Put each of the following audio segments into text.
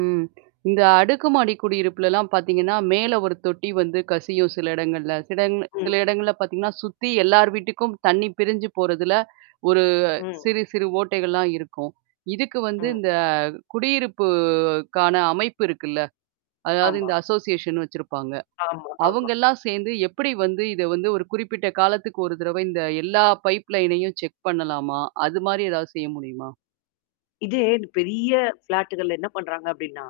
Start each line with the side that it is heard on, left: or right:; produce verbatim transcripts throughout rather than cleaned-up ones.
right: ம். இந்த அடுக்கு மாடி குடி இருப்புலலாம் பார்த்தீங்கன்னா, மேல ஒரு தொட்டி வந்து கசியும் சில இடங்கள்ல. சில இடங் சில
left: ம்.
right: இடங்கள்ல பார்த்தீங்கன்னா, சுத்தி எல்லார் வீட்டுக்கும் தண்ணி பிரிஞ்சு போறதுல, ஒரு
left: ம்.
right: சிறு, சிறு ஓட்டைகள்லாம் இருக்கும். இதுக்கு வந்து
left: ம்.
right: இந்த குடியிருப்புக்கான அமைப்பு இருக்குல்ல? அதாவது இந்த
left: ஆமா.
right: அசோசியேஷன் வச்சிருப்பாங்க.
left: ஆமா. ஆமா.
right: அவங்கல்லாம் சேர்ந்து எப்படி வந்து இத வந்து ஒரு குறிப்பிட்ட காலத்துக்கு ஒரு தடவ இந்த எல்லா பைப் லைனையும் செக் பண்ணலாமா? அது மாரி ஏதாவது செய்ய முடியுமா?
left: இதே பெரிய ஃப்ளாட்டு்கள்ல என்ன பண்றாங்க அப்டின்னா,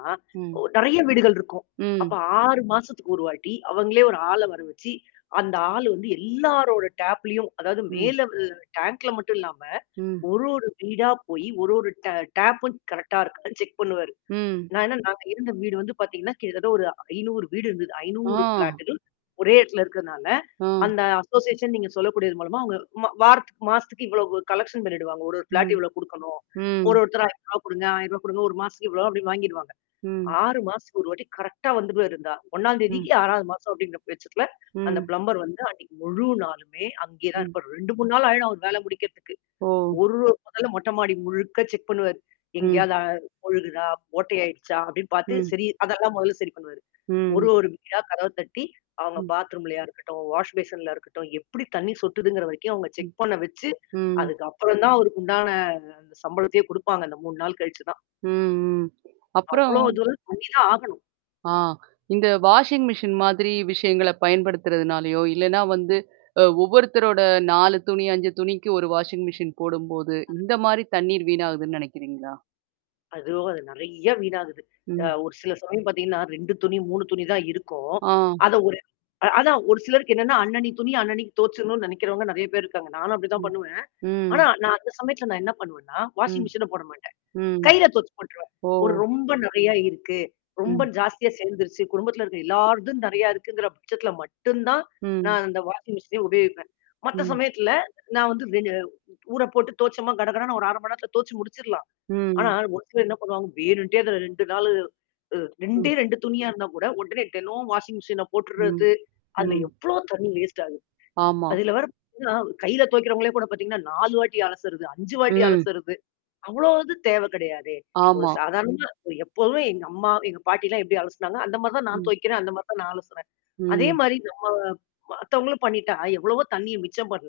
left: ஓ
right: ம்.
left: நெறைய வீடுகள் இருக்கும். அப்ப
right: ம்.
left: ஆறு மாசத்துக்கு ஒரு வாட்டி, அவங்களே ஒரு ஆள வர வச்சு, அந்த ஆள் வந்து எல்லாரோட டேப்லயும், அதாவது
right: ம்.
left: மேல அ டேங்க்ல மட்டும் இல்லாம.
right: ம்.
left: ஒரு ஒரு வீடா போயி, ஒரு ஒரு ட டேப்பும் கரெக்ட்டா இருக்காதுன்னு செக் பண்ணுவாரு.
right: ம்.
left: நான் என்ன நாங்க இருந்த வீடு வந்து பார்த்தீங்கன்னா, கிட்டத்தட்ட ஒரு ஐநூறு வீடு இருந்தது.
right: ஆ.
left: ஐநூறு ப்ளாட்டு்கள் ஒரே இடத்துல இருக்கனால.
right: அ.
left: அந்த அசோசியேஷன் நீங்க சொல்லக்கூடியது மூலமா அவங்க மா வாரத்துக்கு, மாசத்துக்கு இவ்ளவு கலெக்ஷன் பண்ணிடுவாங்க. ஒரு ஒரு ப்ளாட்
right: ம்.
left: இவ்வளோ குடுக்கணும். ஒரு
right: ம்.
left: ஒருத்தரா ஐநூறுவா குடுங்க, ஆயிரூவா குடுங்க, ஒரு மாசத்துக்கு இவ்வளோ அப்டின்வாங்கிடுவாங்க.
right: ம்.
left: ஆறு மாசதுக்கு ஒரு வாட்டி கரெக்ட்டா வந்துருவாரு இந்த ஆள். ஒண்ணாந்
right: ம்.
left: தேதிக்கு, ஆறாவது மாசம் அப்படிங்கிற பட்சத்துல, அந்த
right: ம்.
left: பிளம்பர் வந்து அன்னைக்கு முழு நாளுமே அங்கே தான்
right: ம்.
left: இருப்பாரு. ரெண்டு, மூனு நாள் ஆயிடும் அவங்க வேல முடிக்கிறதுக்கு.
right: ஓ!
left: ஒரு பகல்ல மொட்ட மாடி முழுக்க செக் பண்ணுவாரு.
right: ம்.
left: எங்கேயாவது அ ஒழுகுதா? ஓட்டை ஆயிடுச்சா? அப்படின்னு பார்த்து,
right: ம்.
left: சரி அதெல்லாம் முதல்ல சரி பண்ணுவாரு. ஒரு
right: ம்.
left: ஒரு வீடா கதவ தட்டி, அவங்க
right: ம்.
left: பாத்ரூம்லயா இருக்கட்டும், வாஷ் பேஷன்ல இருக்கட்டும், எப்படி தண்ணீ சொட்டுதுங்கிற வரைக்கும் அவுங்க
right: ம்.
left: செக் பண்ண வச்சு,
right: ம்.
left: அதுக்கு அப்புறம் தான் அவருக்குண்டான அந்த சம்பளத்தையே குடுப்பாங்க அந்த மூனு நாள் கழிச்சு தான்.
right: ம், ம். அப்பறம்
left: அவ்ளோ தூரம் பண்ணி தான் ஆகணும்.
right: ஆ. இந்த வாஷிங் மிஷின் மாதிரி விஷயங்கள பயன்படுத்துறதுனாலயோ, இல்லனா வந்து அ ஒவ்வொருத்தரோட நாலு துணி, அஞ்சு துணிக்கு ஒரு வாஷிங் மிஷின் போடும்போது, இந்த மாரி தண்ணீர் வீணாகுதுன்னு நெனைைக்கிறீங்களா?
left: அதுவும் அது நறைய வீணாகுது. அ
right: ம்.
left: ஒரு சில சமயம் பார்த்தீங்கன்னா, ரெண்டு துணி, மூனு துணி தான் இருக்கும்.
right: ஆ.
left: அத ஒரு அதான் ஒரு சிலருக்கு என்னன்னா அன்னனைக்கு துணிய அன்னனைக்கு தோச்சரணும்னு நினைக்கிறவங்க நெறைய பேர் இருக்காங்க. நானும் அப்படிதான்
right: ம்.
left: பண்ணுவேன். ஆனா,
right: ம்.
left: நான் அந்த சமயத்தல நான் என்ன பண்ணுவேன்னா, வாஷிங்
right: ம்.
left: மெஷின போட மாட்டேன்.
right: ம்.
left: கையில தொச்சு போட்டுருவேன்.
right: ஓ!
left: ஒரு ரொம்ப நறையா இருக்கு. ரொம்ப
right: ம்.
left: ஜாஸ்தியா சேர்ந்துருச்சு. குடும்பத்தில இருக்கிற எல்லார்தும் நெறைய இருக்குங்கிற பட்சத்தல மட்டும் தான்,
right: ம்.
left: நான் அந்த வாஷிங் மெஷின்னே உபயகிப்பேன். மத்த
right: ம்.
left: சமயத்துல, நான் வந்து வெ ஊற போட்டு துவச்சோமா கடகடன்னு ஒரு அர மணி நேரத்தல தோச்சு முடிச்சர்லாம். ஆனா
right: ம்.
left: ஒரு சிலர் என்ன பண்ணுவாங்க? வேணுன்டே அதுல ரெண்டு நாள். அ ரெண்டே
right: ம்.
left: ரெண்டு துணியா இருந்தா கூட உடனே தினோம் வாஷிங் மிஷின்ல
right: ம்.
left: போட்டுறது. அந்த
right: ம்.
left: எவ்ளோ தண்ணீ வேஸ்ட் ஆகுது?
right: ஆமா.
left: அதில வேற பார்த்தீங்கன்னா, கையில துவைகிறவங்களே கூட பார்த்தீங்கன்னா, நாலு அலசுறது. அஞ்சு வாட்டி
right: ம்.
left: அலசுறது. அவ்ளோ இது தேவ கிடையாதே. ஒரு
right: ஆமா.
left: சாதாரணமா, எப்போதுமே எங்க அம்மா, எங்க பாட்டிலாம் எப்படி அலசுனாங்க, அந்த மாரி தான் நான்
right: ம்.
left: துவைகிறேன். அந்த மாரி தான் நான் அலசுறேன். அதே
right: ம்.
left: மாரி நம்ம மத்தவங்களும் பண்ணிட்டா எவ்வளவோ தண்ணீிய மிச்சம் பண்ணலாம்?